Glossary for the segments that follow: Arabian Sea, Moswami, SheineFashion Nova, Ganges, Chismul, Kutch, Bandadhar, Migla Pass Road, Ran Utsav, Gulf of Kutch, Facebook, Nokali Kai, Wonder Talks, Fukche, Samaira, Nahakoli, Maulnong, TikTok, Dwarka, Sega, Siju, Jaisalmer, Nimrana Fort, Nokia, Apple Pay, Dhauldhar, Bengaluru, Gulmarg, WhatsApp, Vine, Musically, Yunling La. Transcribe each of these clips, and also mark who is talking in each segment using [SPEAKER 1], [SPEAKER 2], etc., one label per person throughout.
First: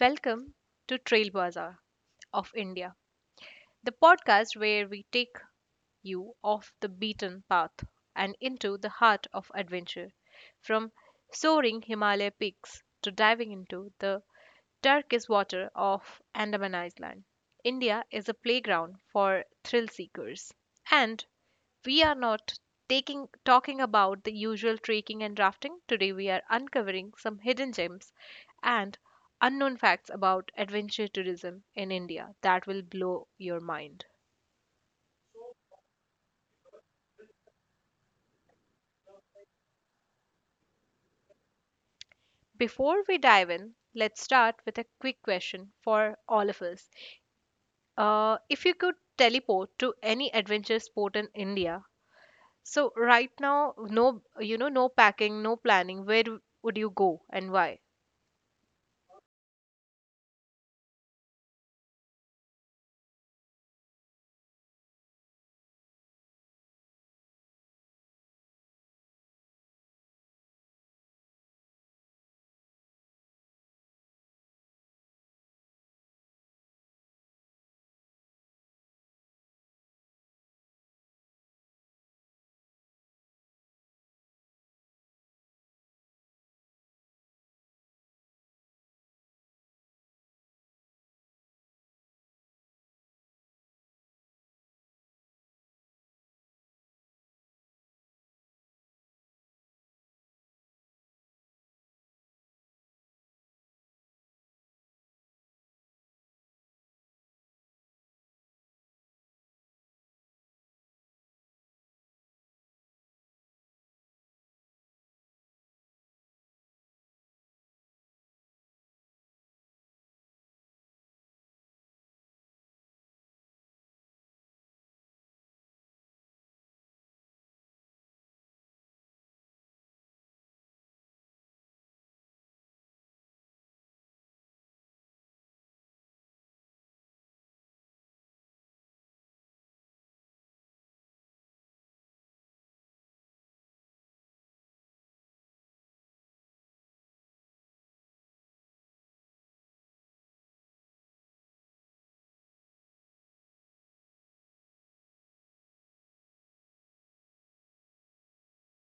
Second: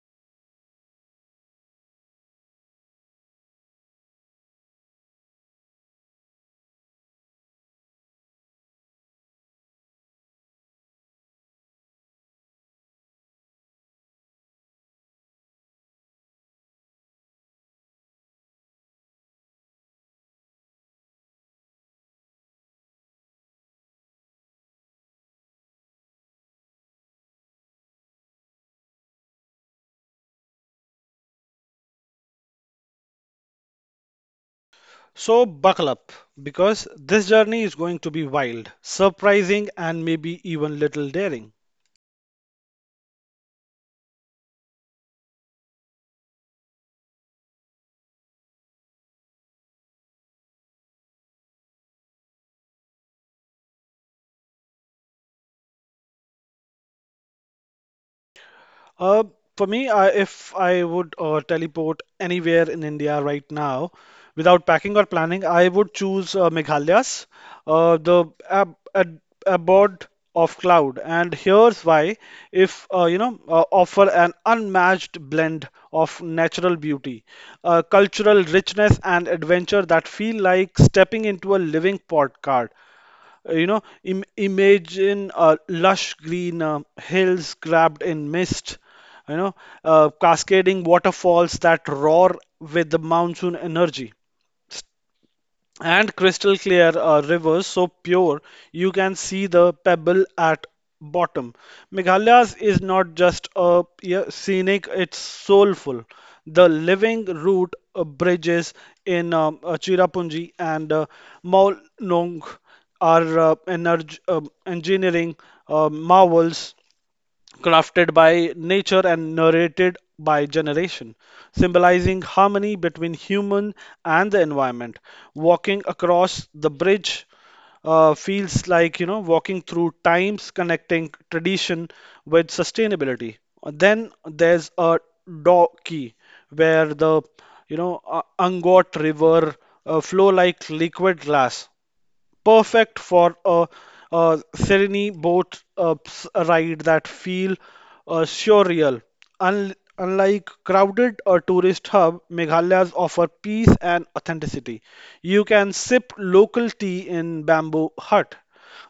[SPEAKER 1] Welcome to Trail Bazaar of India, the podcast where we take you off the beaten path and into the heart of adventure, from soaring Himalaya peaks to diving into the Turkish water off Andaman Island. India is a playground for thrill seekers. And we are not taking talking about the usual trekking and rafting. Today we are uncovering some hidden gems and unknown facts about adventure tourism in India that will blow your mind.
[SPEAKER 2] So buckle up because this journey is going to be wild, surprising, and maybe even little daring.
[SPEAKER 1] Before we dive in, let's start with a quick question for all of us. If you could teleport to any adventure sport in India, so right now, no, no packing, no planning. Where would you go and why?
[SPEAKER 2] Uh, for me, if I would teleport anywhere in India right now, without packing or planning, I would choose Meghalayas, the ab ab abode of cloud. And here's why: if offer an unmatched blend of natural beauty, cultural richness, and adventure that feel like stepping into a living postcard. Imagine lush green hills wrapped in mist, you know, cascading waterfalls that roar with the monsoon energy and crystal clear rivers so pure you can see the pebble at bottom. Meghalayas is not just a, yeah, scenic, it's soulful. The living root bridges in Chirapunji and Maulnong are engineering marvels crafted by nature and narrated by generation, symbolizing harmony between human and the environment. Walking across the bridge feels like, you know, walking through times, connecting tradition with sustainability. Then there's a Doki, where the, you know, Angot River flow like liquid glass perfect for a serene boat ride that feel surreal. Unlike crowded tourist hub, Meghalaya's offer peace and authenticity. You can sip local tea in bamboo hut,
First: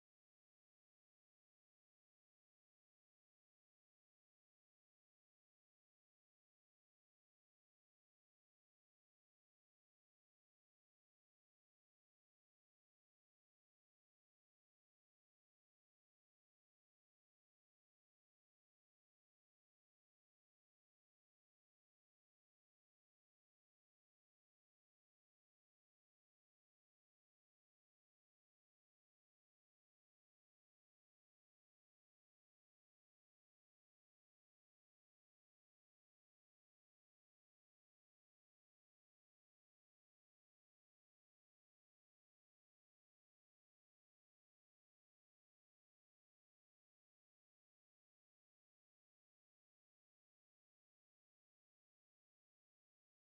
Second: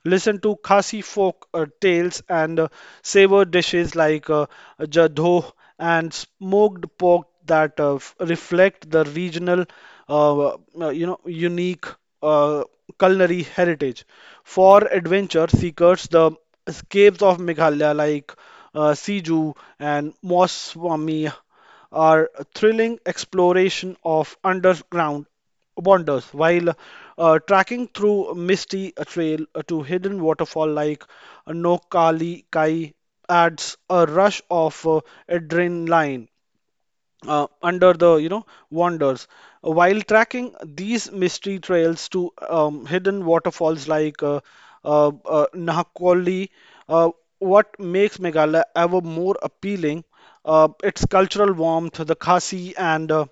[SPEAKER 2] listen to Khasi folk tales and savor dishes like jadho and smoked pork that reflect the regional, uh, uh, unique uh, culinary heritage. For adventure seekers, the escapes of Meghalaya like Siju and Moswami are thrilling exploration of underground wonders, while tracking through misty trail to hidden waterfall like Nokali Kai adds a rush of adrenaline under the wanders, while tracking these mystery trails to hidden waterfalls like Nahakoli. Uh, what makes Meghalaya ever more appealing, its cultural warmth, the Khasi and uh,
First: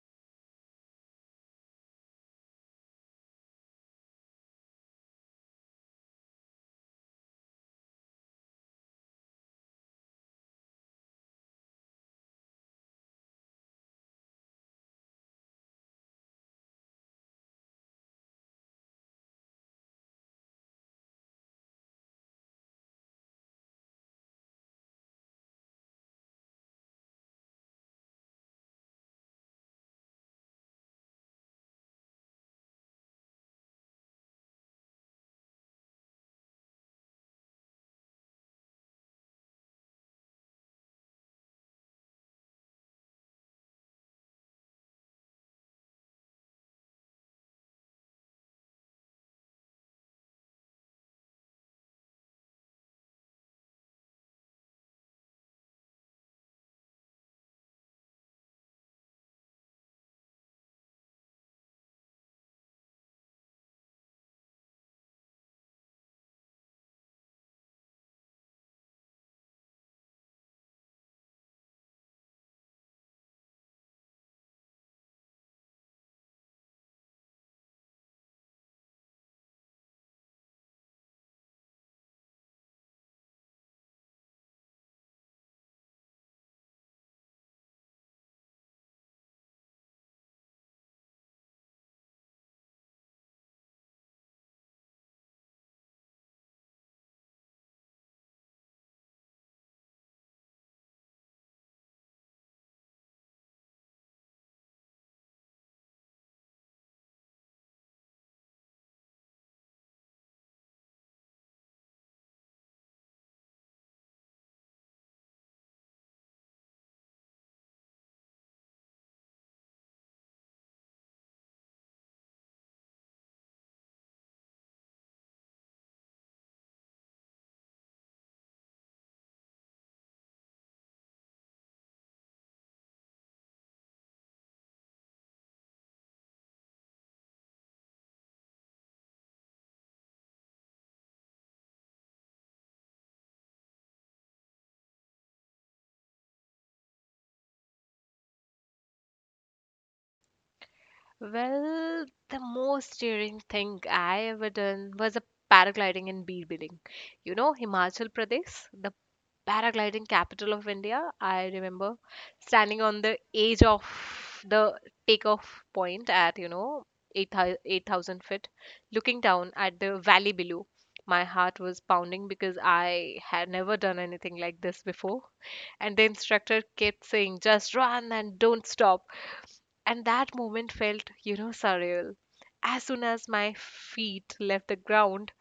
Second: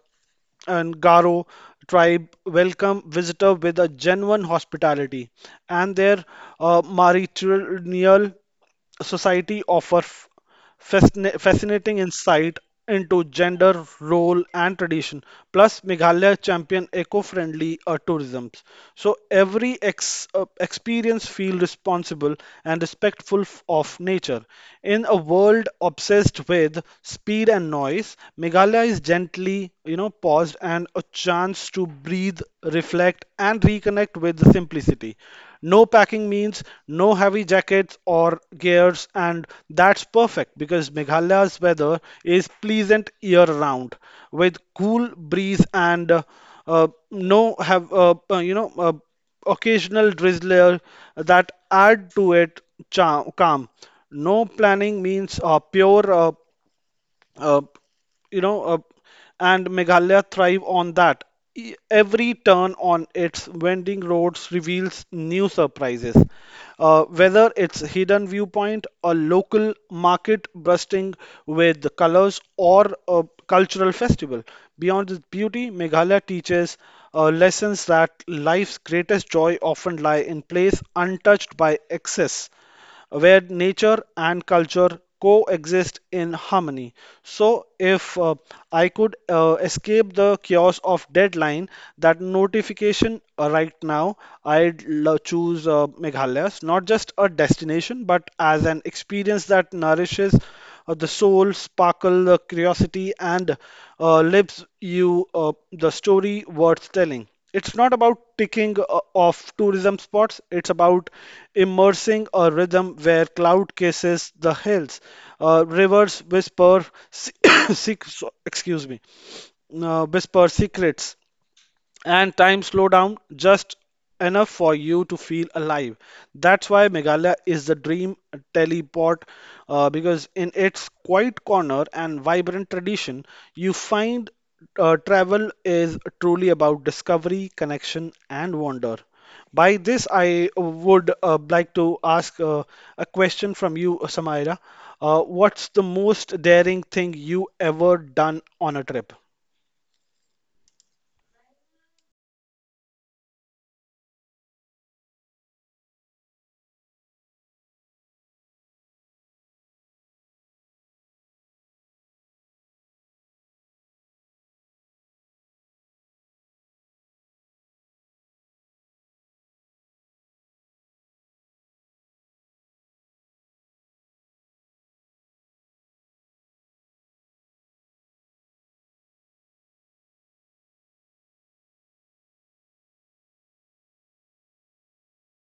[SPEAKER 2] and Garo tribe welcome visitor with a genuine hospitality, and their matrilineal society offer fascinating insight into gender, role, and tradition. Plus, Meghalaya champion eco-friendly tourism. So every experience feel responsible and respectful of nature. In a world obsessed with speed and noise, Meghalaya is gently, you know, paused and a chance to breathe, reflect, and reconnect with the simplicity. No packing means no heavy jackets or gears, and that's perfect because Meghalaya's weather is pleasant year round with cool breeze and no have you know occasional drizzler that add to it charm, calm. No planning means pure. Uh, you know, uh, and Meghalaya thrive on that. Every turn on its winding roads reveals new surprises. Whether it's hidden viewpoint, a local market bursting with the colors, or a cultural festival. Beyond its beauty, Meghalaya teaches lessons that life's greatest joy often lie in place untouched by excess, where nature and culture coexist in harmony. So, if I could escape the chaos of deadline, that notification right now, I'd choose Meghalaya, as not just a destination, but as an experience that nourishes the soul, sparkle the curiosity, and lives you the story worth telling. It's not about ticking off tourism spots, it's about immersing a rhythm where cloud kisses the hills, rivers whisper, se- excuse me, whisper secrets, and time slow down just enough for you to feel alive. That's why Meghalaya is the dream teleport, because in its quiet corner and vibrant tradition, you find travel is truly about discovery, connection, and wonder. By this, I would like to ask a question from you, Samaira. What's the most daring thing you ever done on a trip?
[SPEAKER 1] Well, the most daring thing I ever done was a paragliding in Birbiling. You know, Himachal Pradesh, the paragliding capital of India. I remember standing on the edge of the takeoff point at, you know, 8,000 feet, looking down at the valley below. My heart was pounding because I had never done anything like this before. And the instructor kept saying, just run and don't stop. And that moment felt, you know, surreal. As soon as my feet left the ground,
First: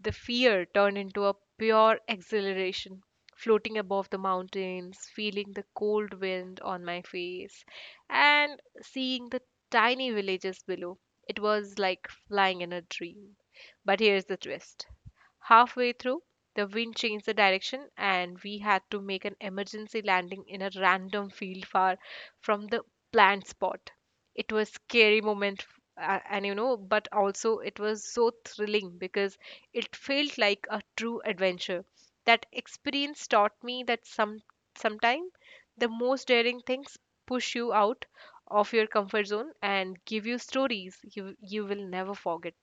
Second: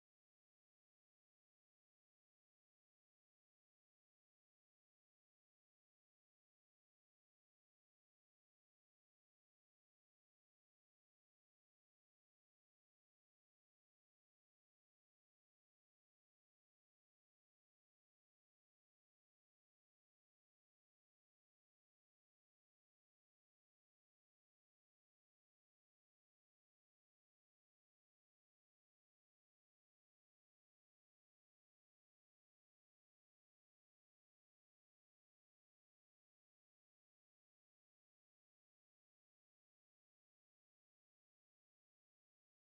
[SPEAKER 1] the fear turned into a pure exhilaration, floating above the mountains, feeling the cold wind on my face, and seeing the tiny villages below. It was like flying in a dream. But here's the twist. Halfway through, the wind changed the direction, and we had to make an emergency landing in a random field far from the planned spot. It was scary moment f- a- and you know but also it was so thrilling because it felt like a true adventure. That experience taught me that sometime the most daring things push you out of your comfort zone and give you stories you will never forget.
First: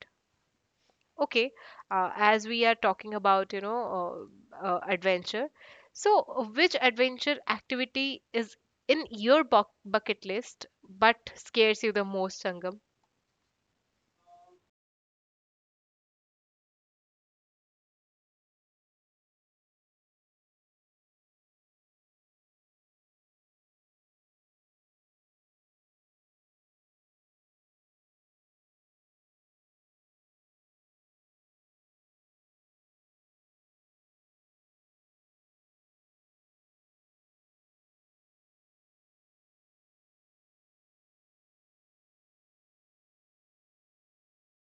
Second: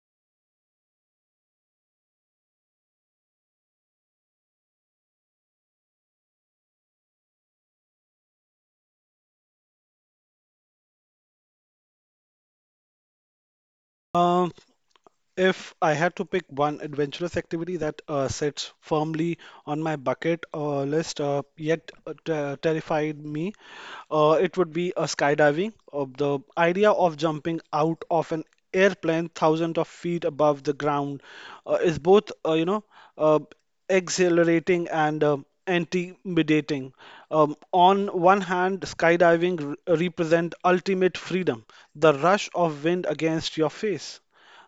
[SPEAKER 1] Okay, as we are talking about, adventure, so which adventure activity is in your bucket list but scares you the most, Sangam?
[SPEAKER 2] Uh, If I had to pick one adventurous activity that sits firmly on my bucket list, yet terrified me, it would be a skydiving. Of the idea of jumping out of an airplane thousands of feet above the ground is both, uh, exhilarating and intimidating. On one hand, skydiving re represent ultimate freedom, the rush of wind against your face,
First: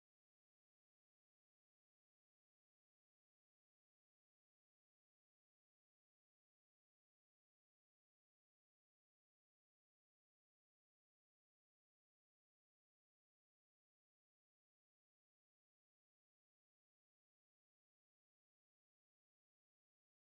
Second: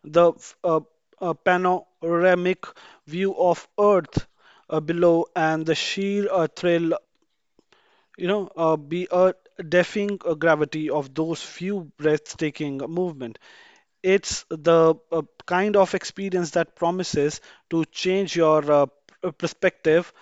[SPEAKER 2] the uh, panoramic view of Earth below, and the sheer thrill, be a deafening gravity of those few breathtaking movement. It's the kind of experience that promises to change your perspective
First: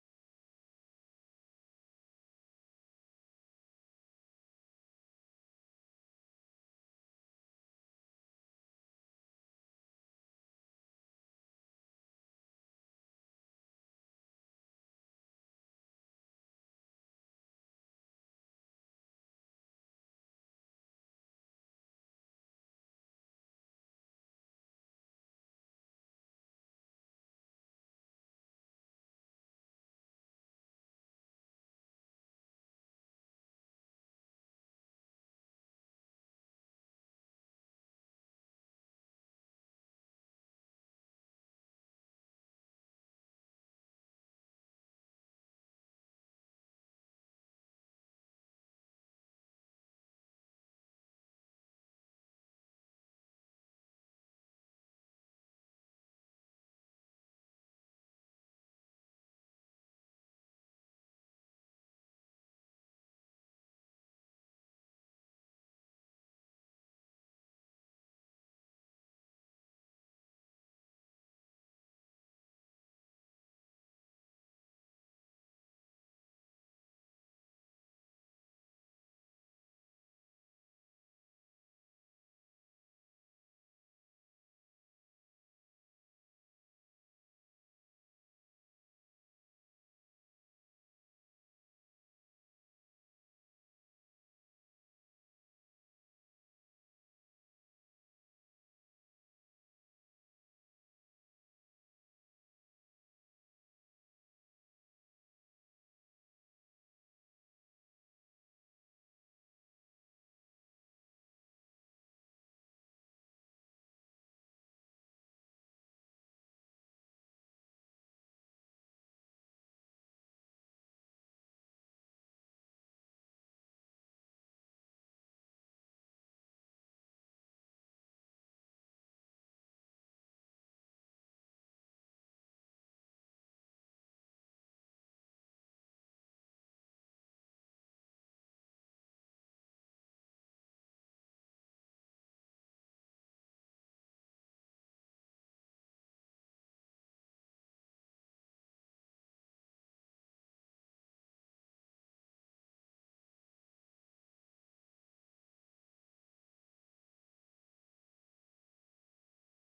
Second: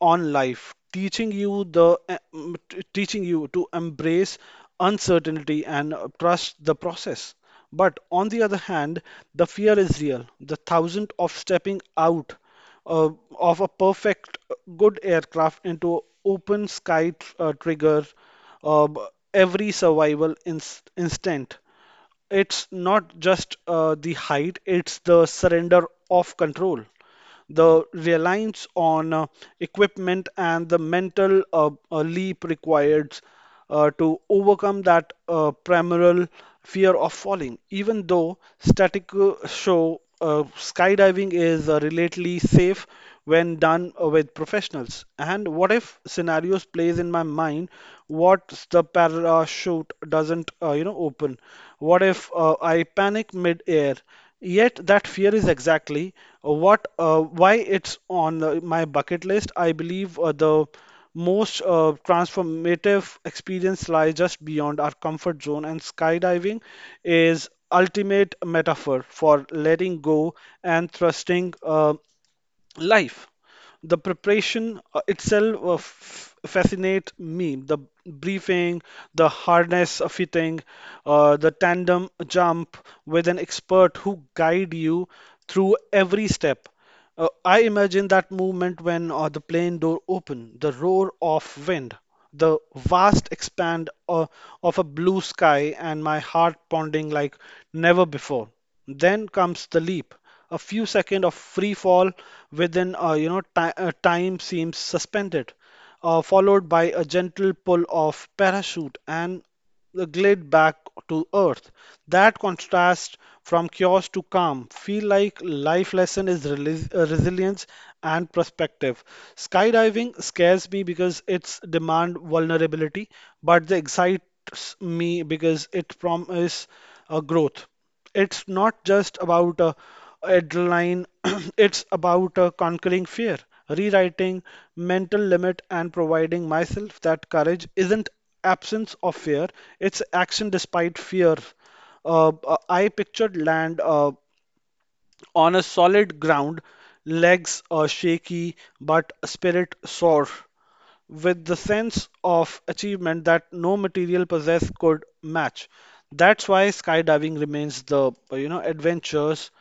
[SPEAKER 2] on life, teaching you the teaching you to embrace uncertainty and trust the process. But on the other hand, the fear is real. The thousand of stepping out uh, of a perfect good aircraft into open sky trigger uh, b- every survival instant. It's not just the height, it's the surrender of control, the reliance on equipment, and the mental leap required to overcome that primal fear of falling. Even though static show skydiving is relatively safe when done with professionals. And what if scenarios plays in my mind? What's the parachute doesn't, open? What if I panic mid-air? Yet that fear is exactly what why it's on my bucket list. I believe the most transformative experience lie just beyond our comfort zone, and skydiving is ultimate metaphor for letting go and trusting. Life. The preparation itself fascinate me. The briefing, the harness fitting, the tandem jump with an expert who guide you through every step. I imagine that movement when the plane door open, the roar of wind, the vast expand of a blue sky, and my heart pounding like never before. Then comes the leap. A few seconds of free fall within, you know, ti time seems suspended, followed by a gentle pull of parachute and the glide back to earth. That contrast from chaos to calm feel like life lesson is resilience and perspective. Skydiving scares me because it's demand vulnerability, but it excites me because it promises growth. It's not just about adrenaline, it's about conquering fear, rewriting mental limit, and providing myself that courage isn't absence of fear, it's action despite fear. I pictured land. On a solid ground, legs are shaky but spirit soar, with the sense of achievement that no material possess could match. That's why skydiving remains the, you know, adventures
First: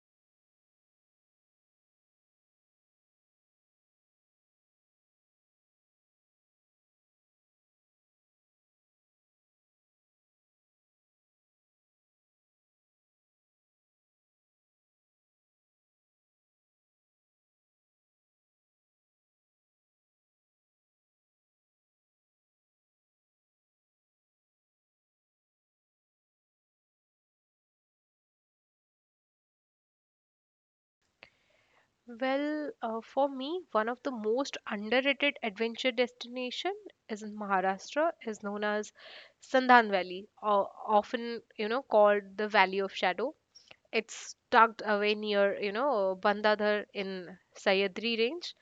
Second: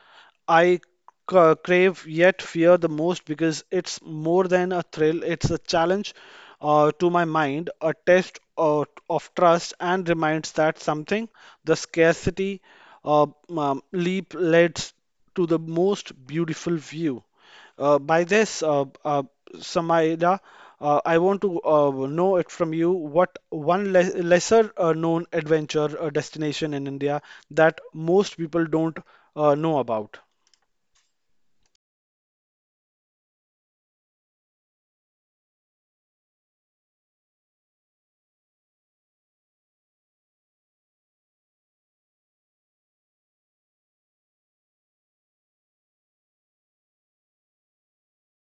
[SPEAKER 2] I crave yet fear the most, because it's more than a thrill, it's a challenge to my mind, a test of, trust, and reminds that something the scarcity uh, leap leads to the most beautiful view. By this, Samaida, I want to know it from you, what one le lesser known adventure destination in India that most people don't know about.
[SPEAKER 1] Well, for me, one of the most underrated adventure destination is in Maharashtra, is known as Sandhan Valley, or often, you know, called the Valley of Shadow. It's tucked away near, you know, Bandadhar in Sayadri range,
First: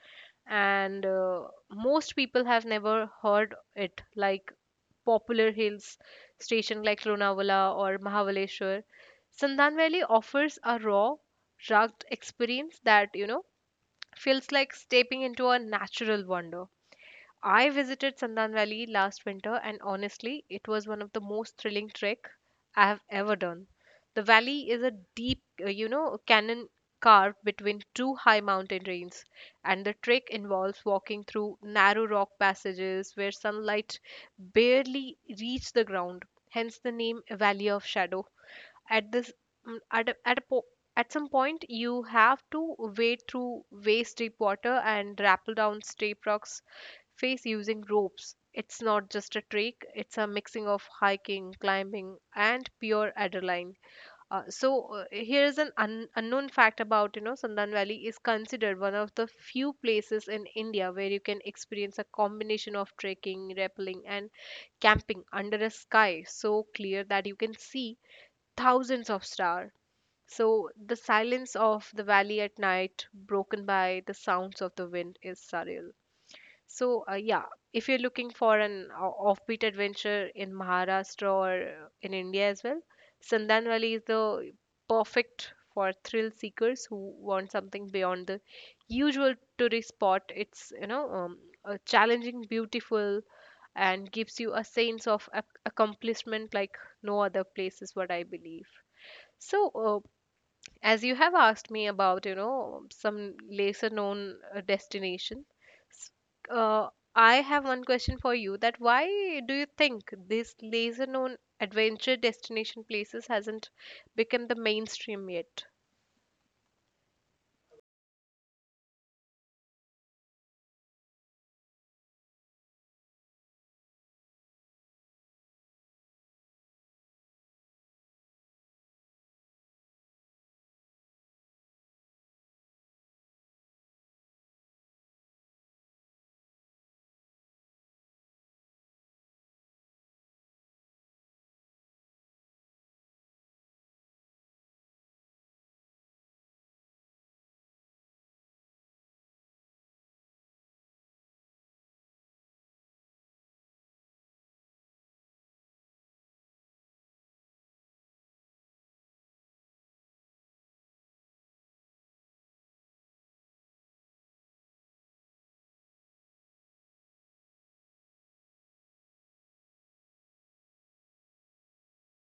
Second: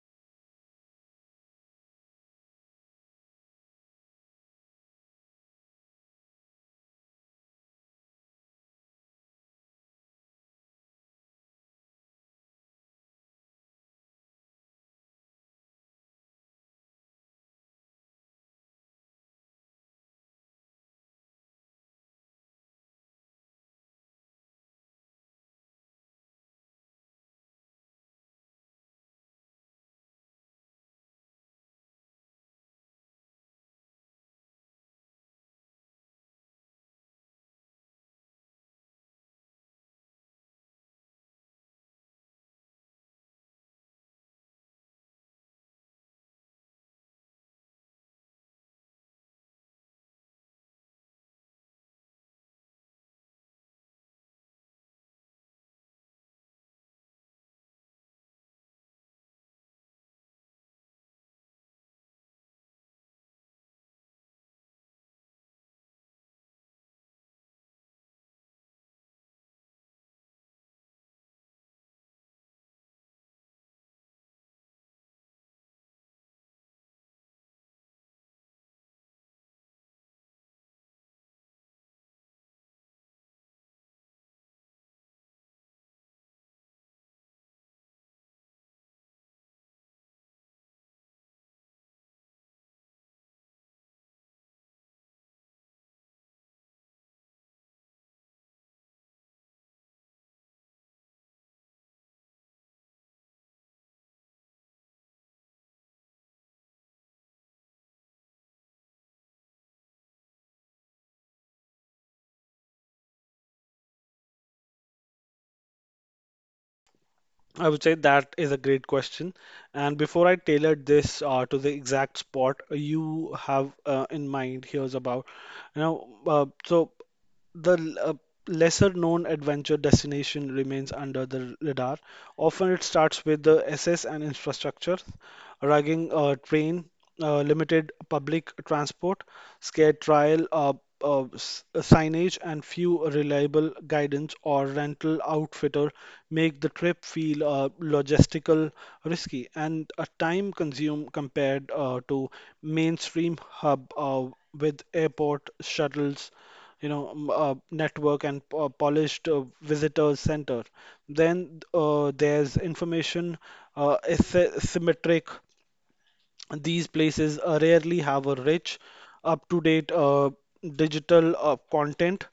[SPEAKER 1] and most people have never heard it. Like popular hills station like Lonavala or Mahabaleshwar, Sandan Valley offers a raw, rugged experience that, you know, feels like stepping into a natural wonder. I visited Sandan Valley last winter, and honestly, it was one of the most thrilling trek I have ever done. The valley is a deep, you know, canyon carved between two high mountain ranges, and the trek involves walking through narrow rock passages where sunlight barely reaches the ground, hence the name Valley of Shadow. At this mm, at a po- at some point you have to wade through waist deep water and rappel down steep rocks face using ropes. It's not just a trek, it's a mixing of hiking, climbing, and pure adrenaline. Here is an unknown fact: about, you know, Sandan Valley is considered one of the few places in India where you can experience a combination of trekking, rappelling, and camping under a sky so clear that you can see thousands of stars. So the silence of the valley at night, broken by the sounds of the wind, is surreal. So yeah, if you're looking for an offbeat adventure in Maharashtra or in India as well, Sandan Valley is the perfect for thrill seekers who want something beyond the usual tourist spot. It's, challenging, beautiful, and gives you a sense of accomplishment like no other place, is what I believe. So, as you have asked me about, you know, some lesser known destination, s- I have one question for you: that why do you think this lesser known adventure destination places hasn't become the mainstream yet?
[SPEAKER 2] I would say that is a great question. And before I tailored this to the exact spot you have in mind, here's about, you know, uh, so the lesser known adventure destination remains under the radar. Often it starts with the access and infrastructure, rugging train, limited public transport, scarce trial. Signage and few reliable guidance or rental outfitter make the trip feel logistical, risky, and a time consume compared to mainstream hub with airport shuttles, network and polished visitors center. Then there's information asymmetric. These places rarely have a rich, up-to-date digital content,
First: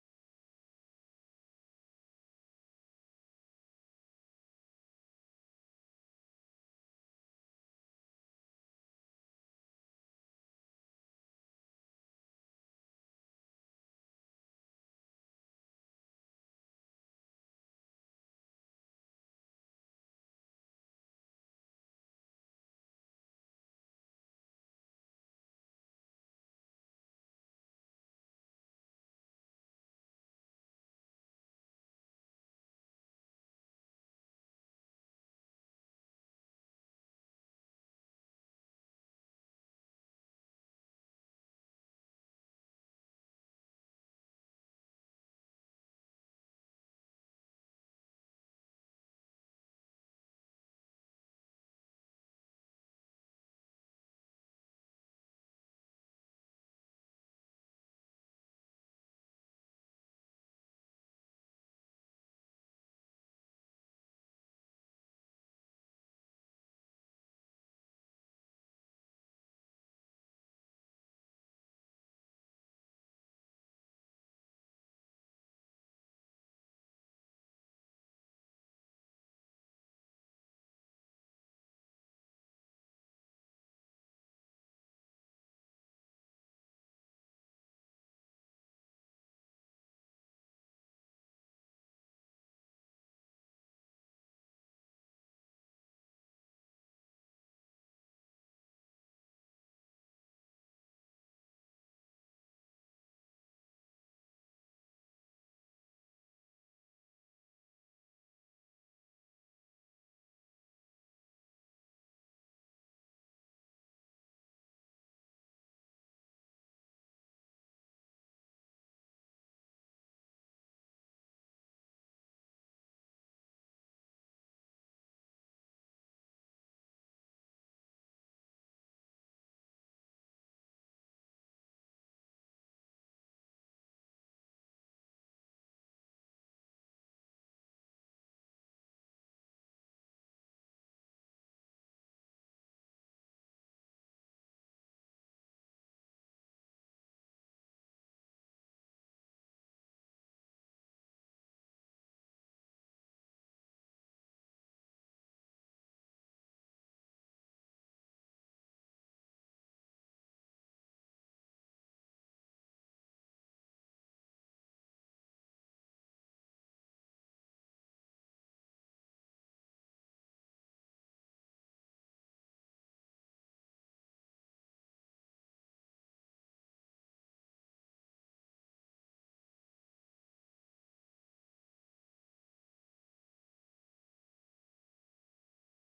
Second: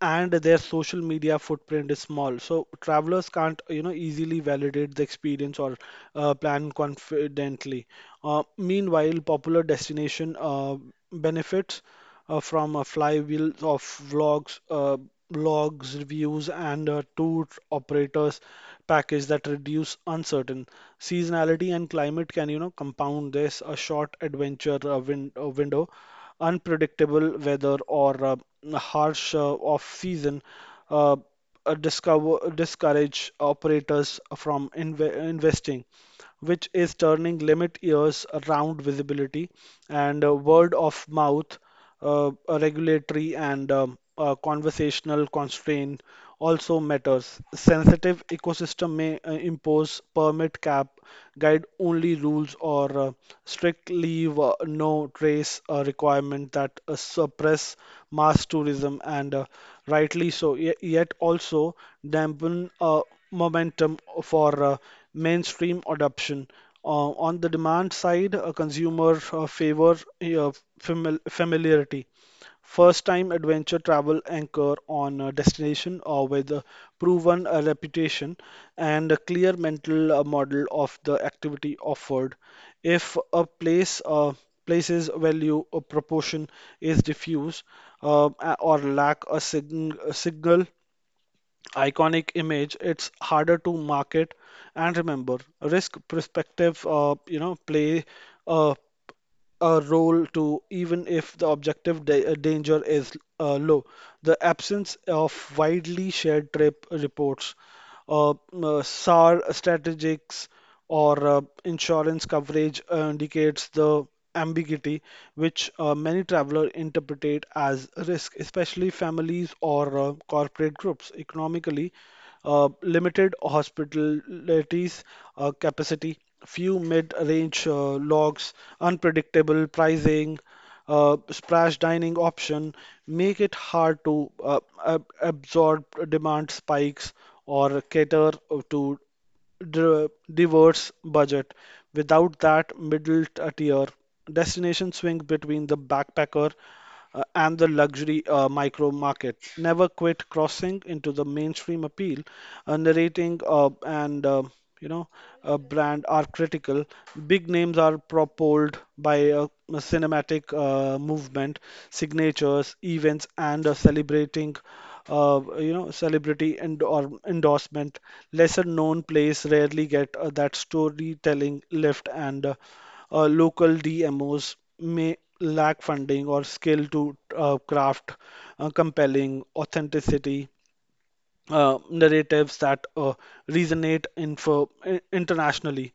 [SPEAKER 2] and their social media footprint is small. So travelers can't, you know, easily validate the experience or plan confidently. Meanwhile, popular destination benefits from a flywheel of vlogs, blogs, reviews, and a tour operators package that reduce uncertain seasonality, and climate can, you know, compound this. A short adventure window, unpredictable weather, or harsh off-season. Uh, Discourage operators from investing, which is turning limit years around visibility and word of mouth. A regulatory and conversational constraint also matters. Sensitive ecosystem may impose permit cap, guide only rules, or strict leave no trace requirement that suppress mass tourism, and rightly so. Ye- yet also dampen momentum for mainstream adoption. On the demand side, a consumer favor familiarity. First time adventure travel anchor on a destination or with a proven reputation and a clear mental model of the activity offered. If a place place's value or proportion is diffuse or lack a signal iconic image, it's harder to market and remember. Risk perspective, play. Uh, a role to, even if the objective danger is low. The absence of widely shared trip reports, SAR strategics, or insurance coverage indicates the ambiguity which many travelers interpret as risk, especially families or corporate groups. Economically, limited hospitalities capacity, few mid-range logs, unpredictable pricing, splash dining option make it hard to absorb demand spikes or cater to diverse budget. Without that middle tier, destinations swing between the backpacker and the luxury micro market. Never quit crossing into the mainstream appeal. Narrating and you know brand are critical. Big names are propelled by a cinematic movement, signatures, events, and celebrating celebrity and or endorsement. Lesser known plays rarely get that storytelling lift, and local DMOs may lack funding or skill to craft compelling authenticity narratives that resonate internationally.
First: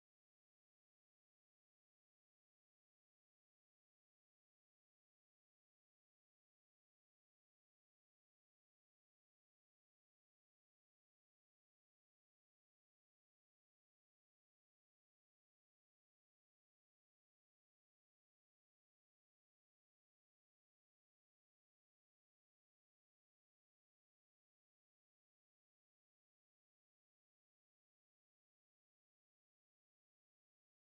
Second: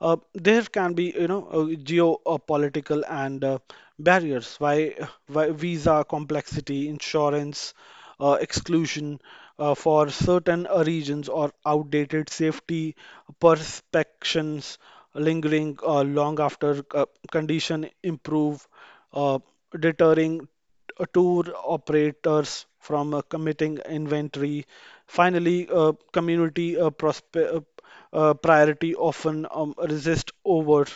[SPEAKER 2] There can be, geopolitical and barriers, why visa complexity, insurance, exclusion for certain regions, or outdated safety perspectives lingering long after condition improve, uh, deterring tour operators from committing inventory. Finally, community uh, priority often resist over.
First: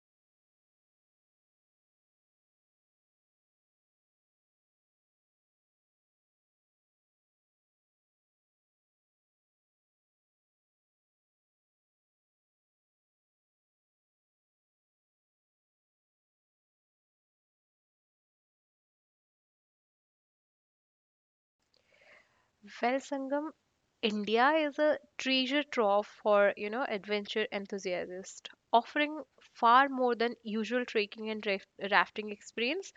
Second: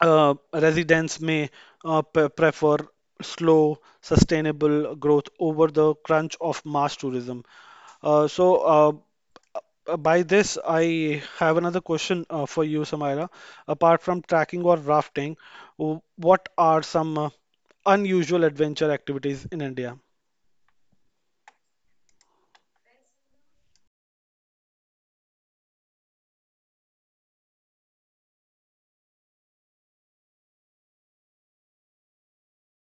[SPEAKER 2] Residents may prefer slow, sustainable growth over the crunch of mass tourism. So, by this, I have another question for you, Samaira. Apart from trekking or rafting, what are some unusual adventure activities in India?
[SPEAKER 1] Well, Sangam, India is a treasure trove for, you know, adventure enthusiasts, offering far more than usual trekking and rafting experience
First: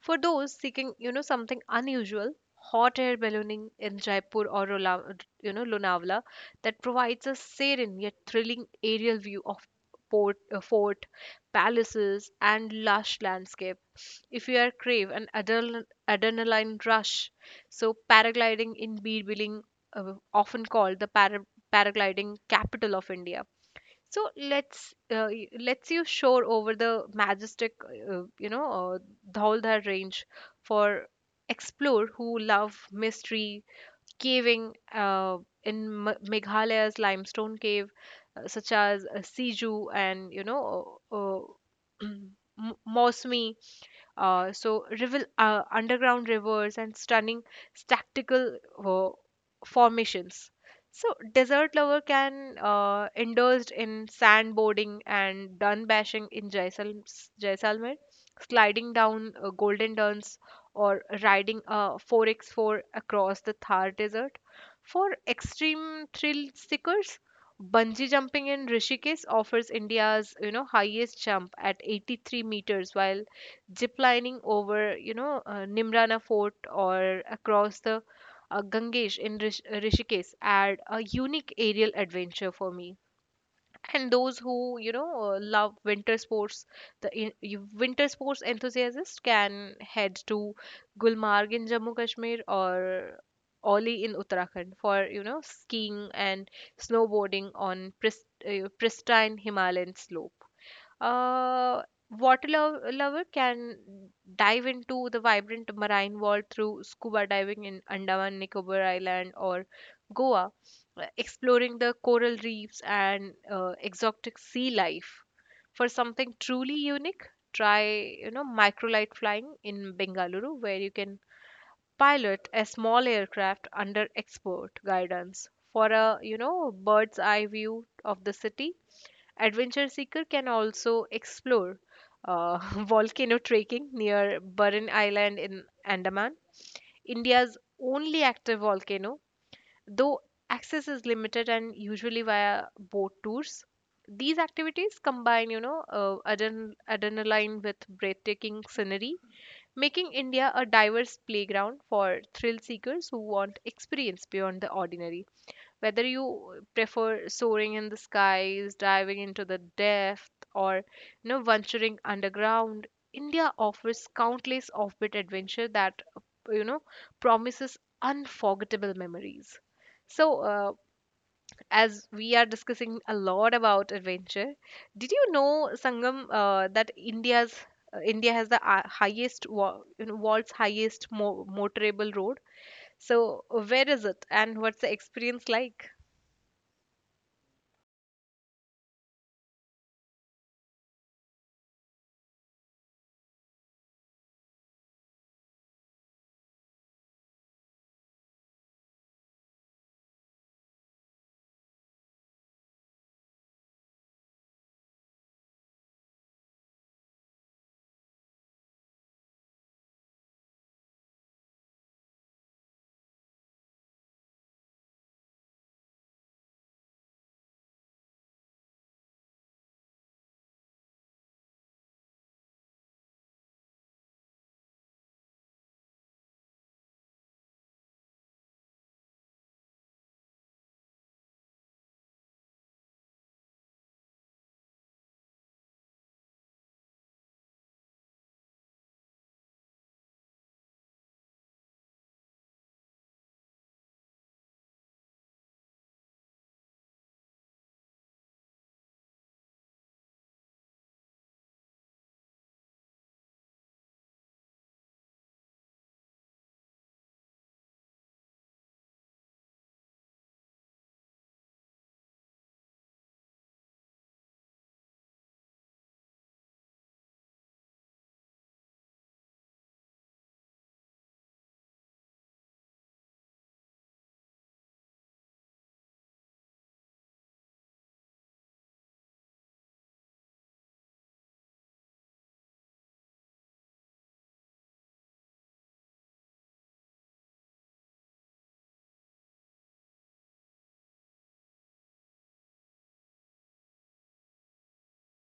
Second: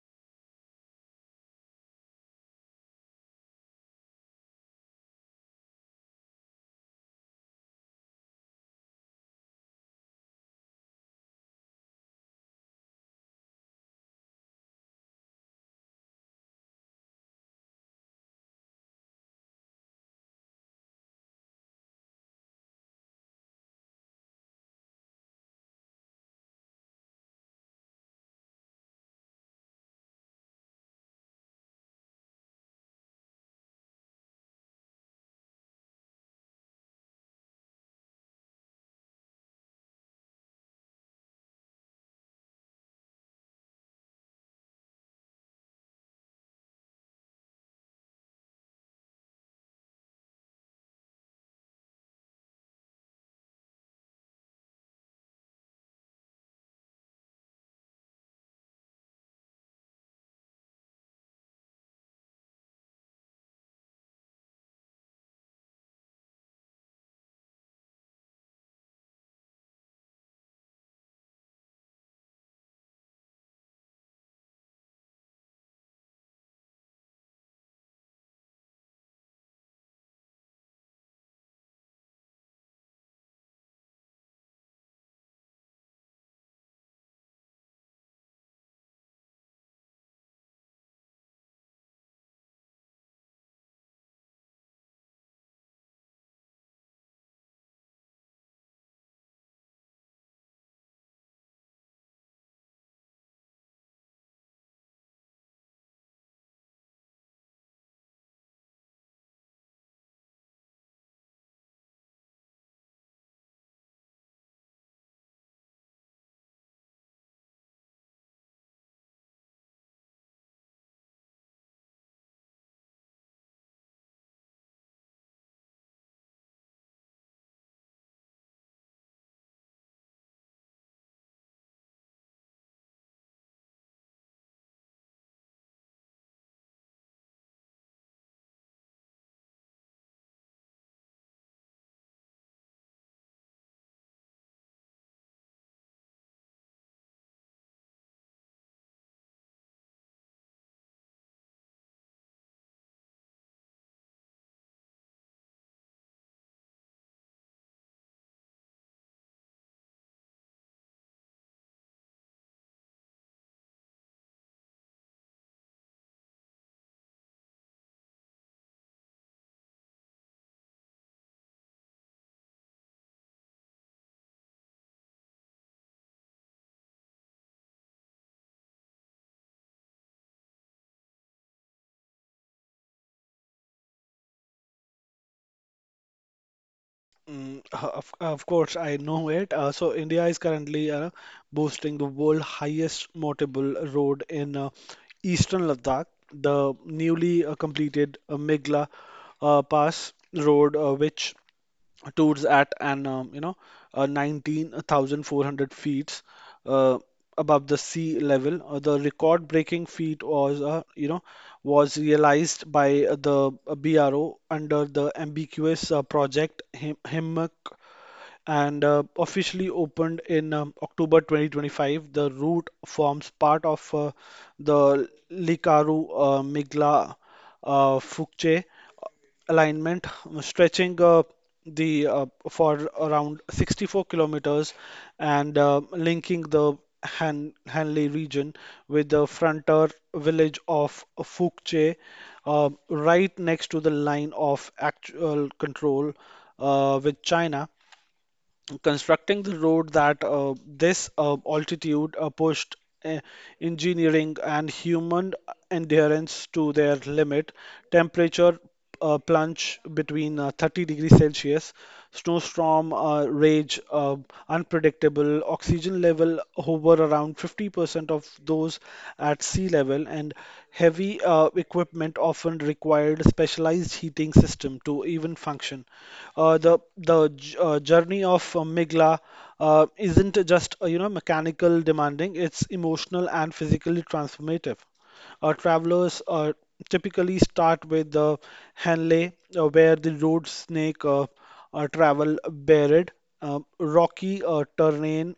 [SPEAKER 1] for those seeking, you know, something unusual. Hot air ballooning in Jaipur or you know, Lonavala, that provides a serene yet thrilling aerial view of fort, palaces, and lush landscape. If you are crave an adrenaline rush, so paragliding in Birbiling, often called the paragliding capital of India. So let's you soar over the majestic, you know, Dhauldhar range for explore who love mystery caving, in Meghalaya's limestone cave, such as Siju and, you know, M- Mausami, so river, underground rivers and stunning tactical uh, formations. So desert lover can indulge in sandboarding and dun bashing in Jaisalmer, sliding down golden duns or riding a 4x4 across the Thar desert. For extreme thrill seekers, bungee jumping in Rishikesh offers India's, you know, highest jump at 83 meters, while zip lining over, you know, Nimrana Fort or across the Ganges in Rishikesh add a unique aerial adventure for me. And those who, you know, love winter sports, the winter sports enthusiasts can head to Gulmarg in Jammu Kashmir or Oli in Uttarakhand for, you know, skiing and snowboarding on pristine Himalayan slope. uh, Water lover can dive into the vibrant marine world through scuba diving in Andaman Nicobar Island or Goa, exploring the coral reefs and exotic sea life. For something truly unique, try, you know, microlight flying in Bengaluru, where you can pilot a small aircraft under expert guidance, for a, you know, bird's eye view of the city. Adventure seeker can also explore uh, volcano trekking near Burren Island in Andaman, India's only active volcano. Though access is limited and usually via boat tours, these activities combine, you know, adren- adrenaline with breathtaking scenery, making India a diverse playground for thrill seekers who want experience beyond the ordinary. Whether you prefer soaring in the skies, diving into the depth, or, you know, venturing underground, India offers countless offbeat adventure that, you know, promises unforgettable memories. So, as we are discussing a lot about adventure, did you know, Sangam, that India has the highest, you know, world's highest mo motorable road? So, where is it, and what's the experience like?
[SPEAKER 2] Mm, of course, I know it. So, India is currently boasting the world highest motorable road in eastern Ladakh, the newly completed Migla Pass Road, which towards at an 19,400 feet uh, above the sea level. The record-breaking feat was was realized by the BRO under the ambiguous project HIMMEC and officially opened in October 2025. The route forms part of the Likaru Migla Fukche alignment, stretching the for around 64 kilometers and linking the Hanley region with the frontier village of Fukche, right next to the line of actual control with China, constructing the road that this altitude pushed uh, engineering and human endurance to their limit. Temperature plunge between 30 degrees Celsius, snowstorm rage, unpredictable oxygen level hover around 50% of those at sea level, and heavy equipment often required specialized heating system to even function. The journey of Migla isn't just mechanical demanding; it's emotional and physically transformative. Travelers typically start with the Henley, where the road snake. Travel buried, rocky terrain,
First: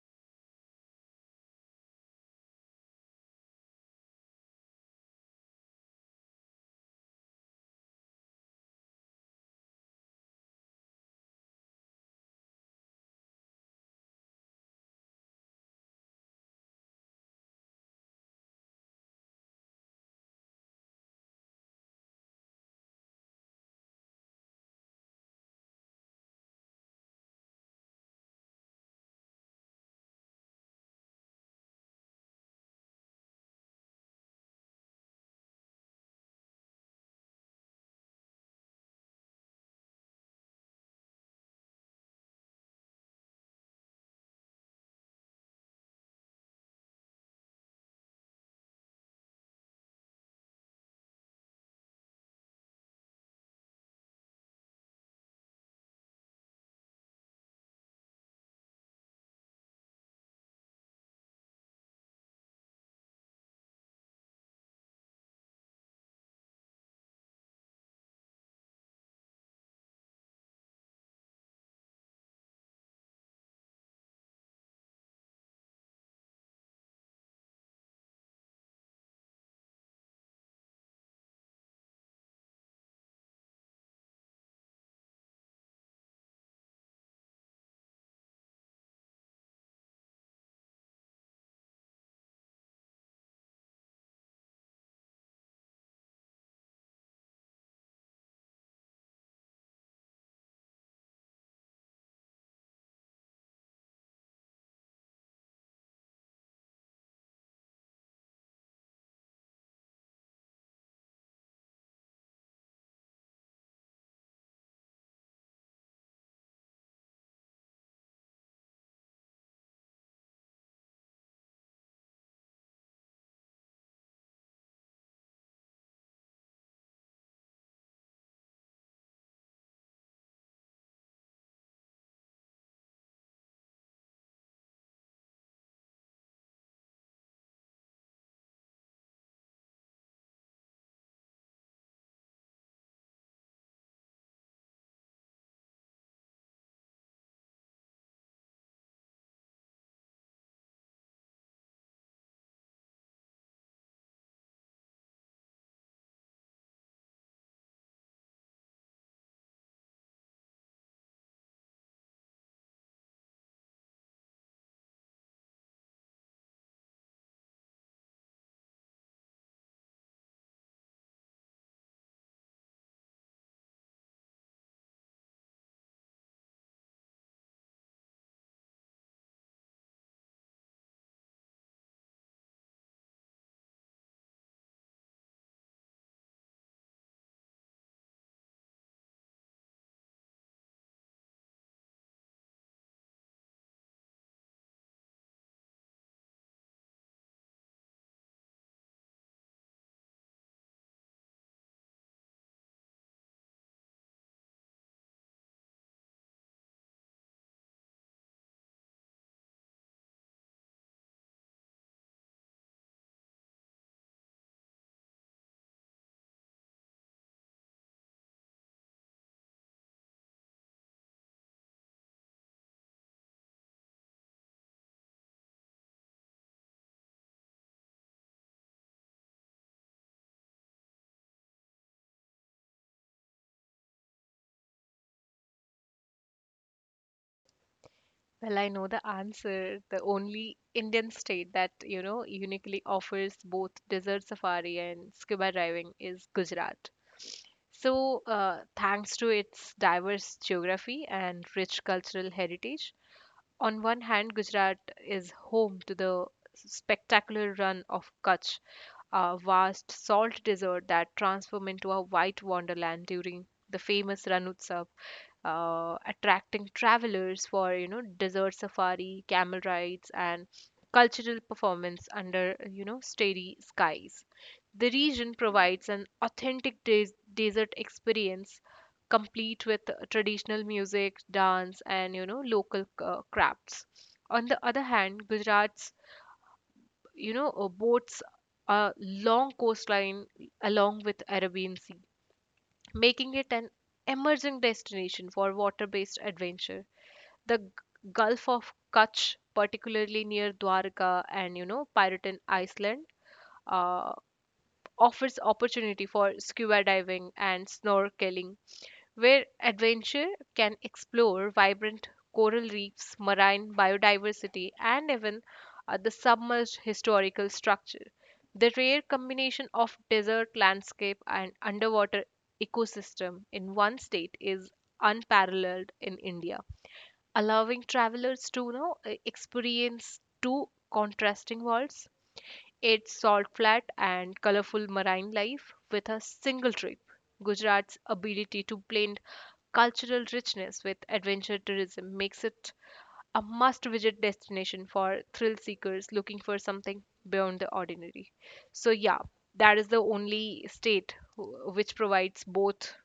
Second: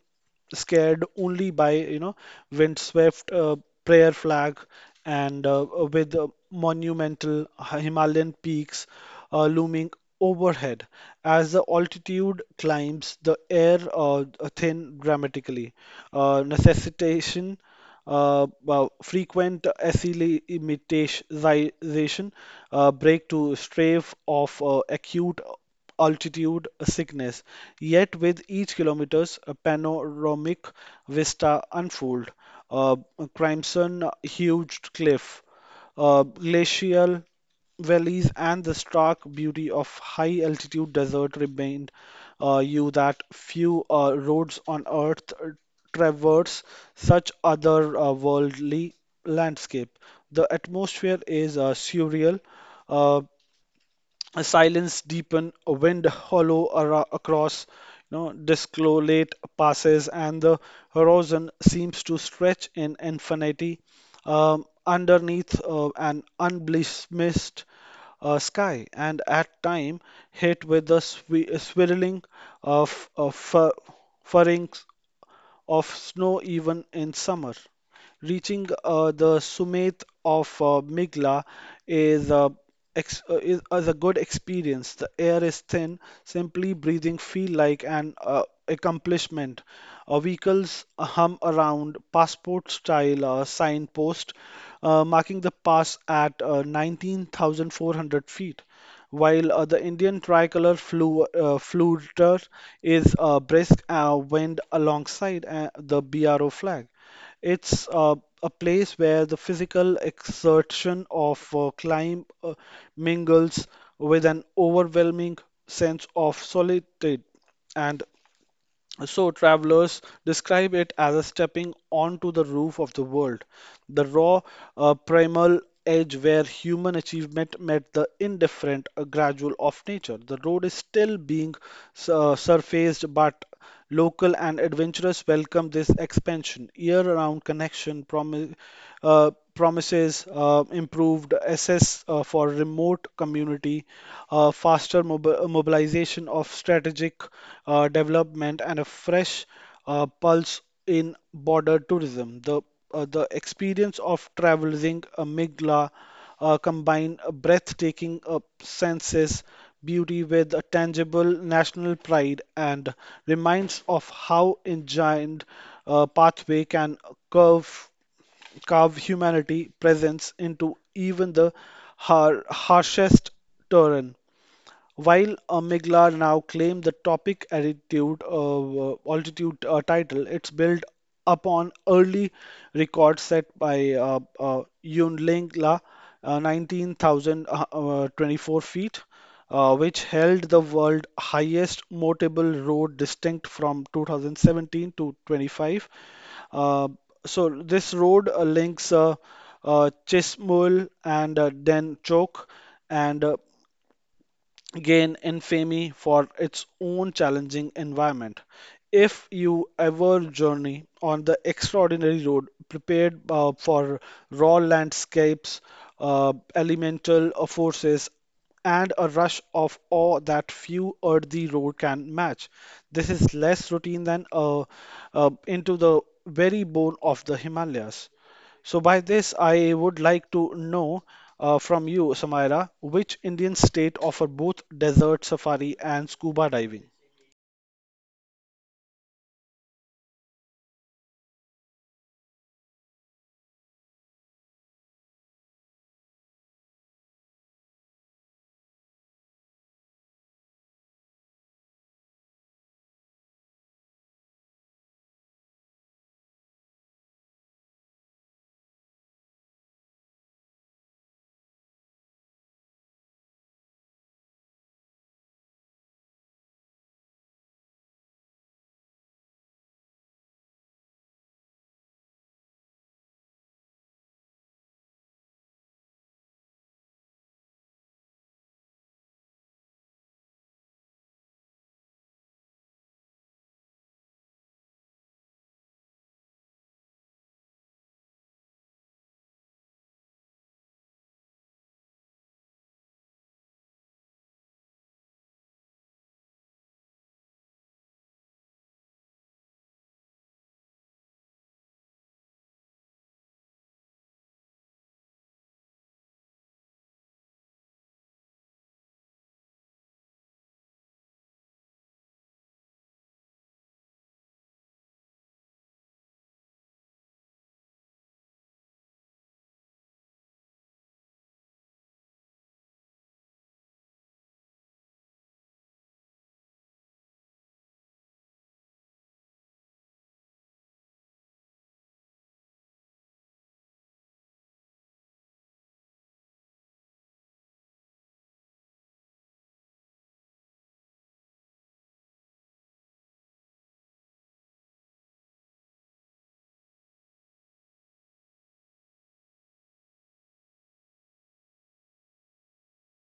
[SPEAKER 2] scared only by windswept prayer flag, and with monumental Himalayan peaks looming overhead. As the altitude climbs, the air thin dramatically, necessitation well, frequent acclimatization break to strafe of acute altitude sickness. Yet with each kilometers, a panoramic vista unfold, uh, crimson huge cliff, glacial valleys, and the stark beauty of high altitude desert remind you that few roads on earth traverse such otherworldly landscape. The atmosphere is surreal, uh, a silence deepened, a wind hollow across, discolate passes, and the horizon seems to stretch in infinity underneath an unblemished sky, and at time hit with the swirling of furrings of snow even in summer. Reaching the summit of Migla is, uh, is a good experience. The air is thin, simply breathing feel like an accomplishment. Vehicles hum around passport-style signpost, marking the pass at 19,400 feet while the Indian tricolor flutter is a brisk wind alongside the BRO flag. It's a place where the physical exertion of climb mingles with an overwhelming sense of solitude, and so, travelers describe it as a stepping onto the roof of the world, the raw, primal edge where human achievement met the indifferent, gradual of nature. The road is still being surfaced, but local and adventurous welcome this expansion. Year-round connection promises improved access for remote community, faster mobilization of strategic development, and a fresh pulse in border tourism. The experience of traveling a Migla combine a breathtaking senses beauty with a tangible national pride and reminds of how engined pathway can curve carve humanity presence into even the harshest terrain. While Amygdala now claim the topic attitude, altitude title, it's built upon early records set by Yunling La, 19,024 feet, which held the world highest motable road distinct from 2017 to 25. Uh, so this road links Chismul and then Chok and gain infamy for its own challenging environment. If you ever journey on the extraordinary road, prepared for raw landscapes, elemental forces, and a rush of awe that few earthy road can match, this is less routine than into the very bone of the Himalayas. So, by this, I would like to know from you, Samaira, which Indian state offer both desert safari and scuba diving?
[SPEAKER 1] Well, I know the answer. The only Indian state that, you know, uniquely offers both desert safari and scuba diving is Gujarat. So, thanks to its diverse geography and rich cultural heritage, on one hand, Gujarat is home to the spectacular run of Kutch, a vast salt desert that transformed into a white wonderland during the famous Ran Utsav, attracting travelers for, you know, desert safari, camel rides, and cultural performance under, you know, starry skies. The region provides an authentic desert experience complete with traditional music, dance, and, you know, local crafts. On the other hand, Gujarat's, boasts a long coastline along with Arabian Sea, making it an emerging destination for water-based adventure. The Gulf of Kutch, particularly near Dwarka and, you know, Piraten Iceland, uh, offers opportunity for scuba diving and snorkeling where adventure can explore vibrant coral reefs, marine biodiversity, and even the submerged historical structure. The rare combination of desert landscape and underwater ecosystem in one state is unparalleled in India, allowing travelers to, experience two contrasting worlds, its salt flat and colorful marine life with a single trip. Gujarat's ability to blend cultural richness with adventure tourism makes it a must visit destination for thrill seekers looking for something beyond the ordinary. So, yeah, that is the only state which provides both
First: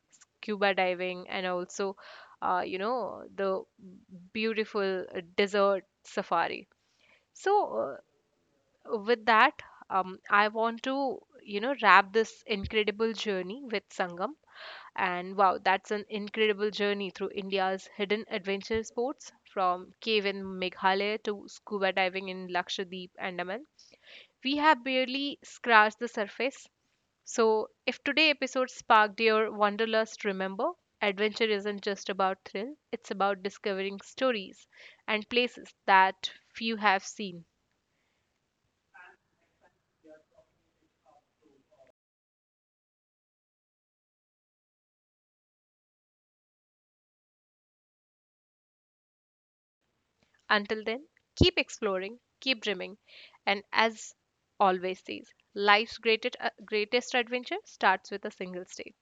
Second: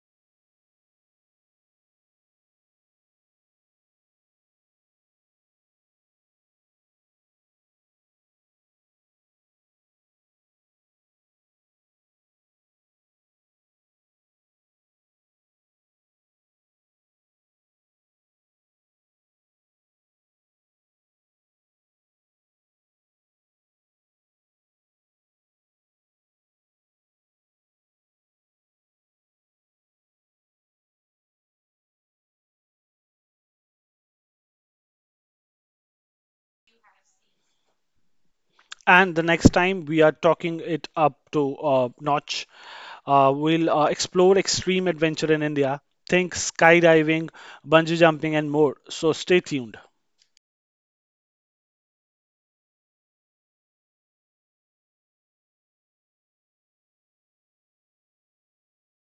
[SPEAKER 1] scuba diving and also, the beautiful desert safari. So, with that, I want to, you know, wrap this incredible journey with Sangam. And wow, that's an incredible journey through India's hidden adventure sports, from cave in Meghalaya to scuba diving in Lakshadweep, Andaman. We have barely scratched the surface. So, if today's episode sparked your wanderlust, remember adventure isn't just about thrill, it's about discovering stories and places that few have seen.
[SPEAKER 2] And the next time we are talking it up to notch, we'll explore extreme adventure in India. Think skydiving, bungee jumping, and more. So stay tuned.
[SPEAKER 1] Until then, keep exploring, keep dreaming, and as always says, life's greatest adventure starts with a single step.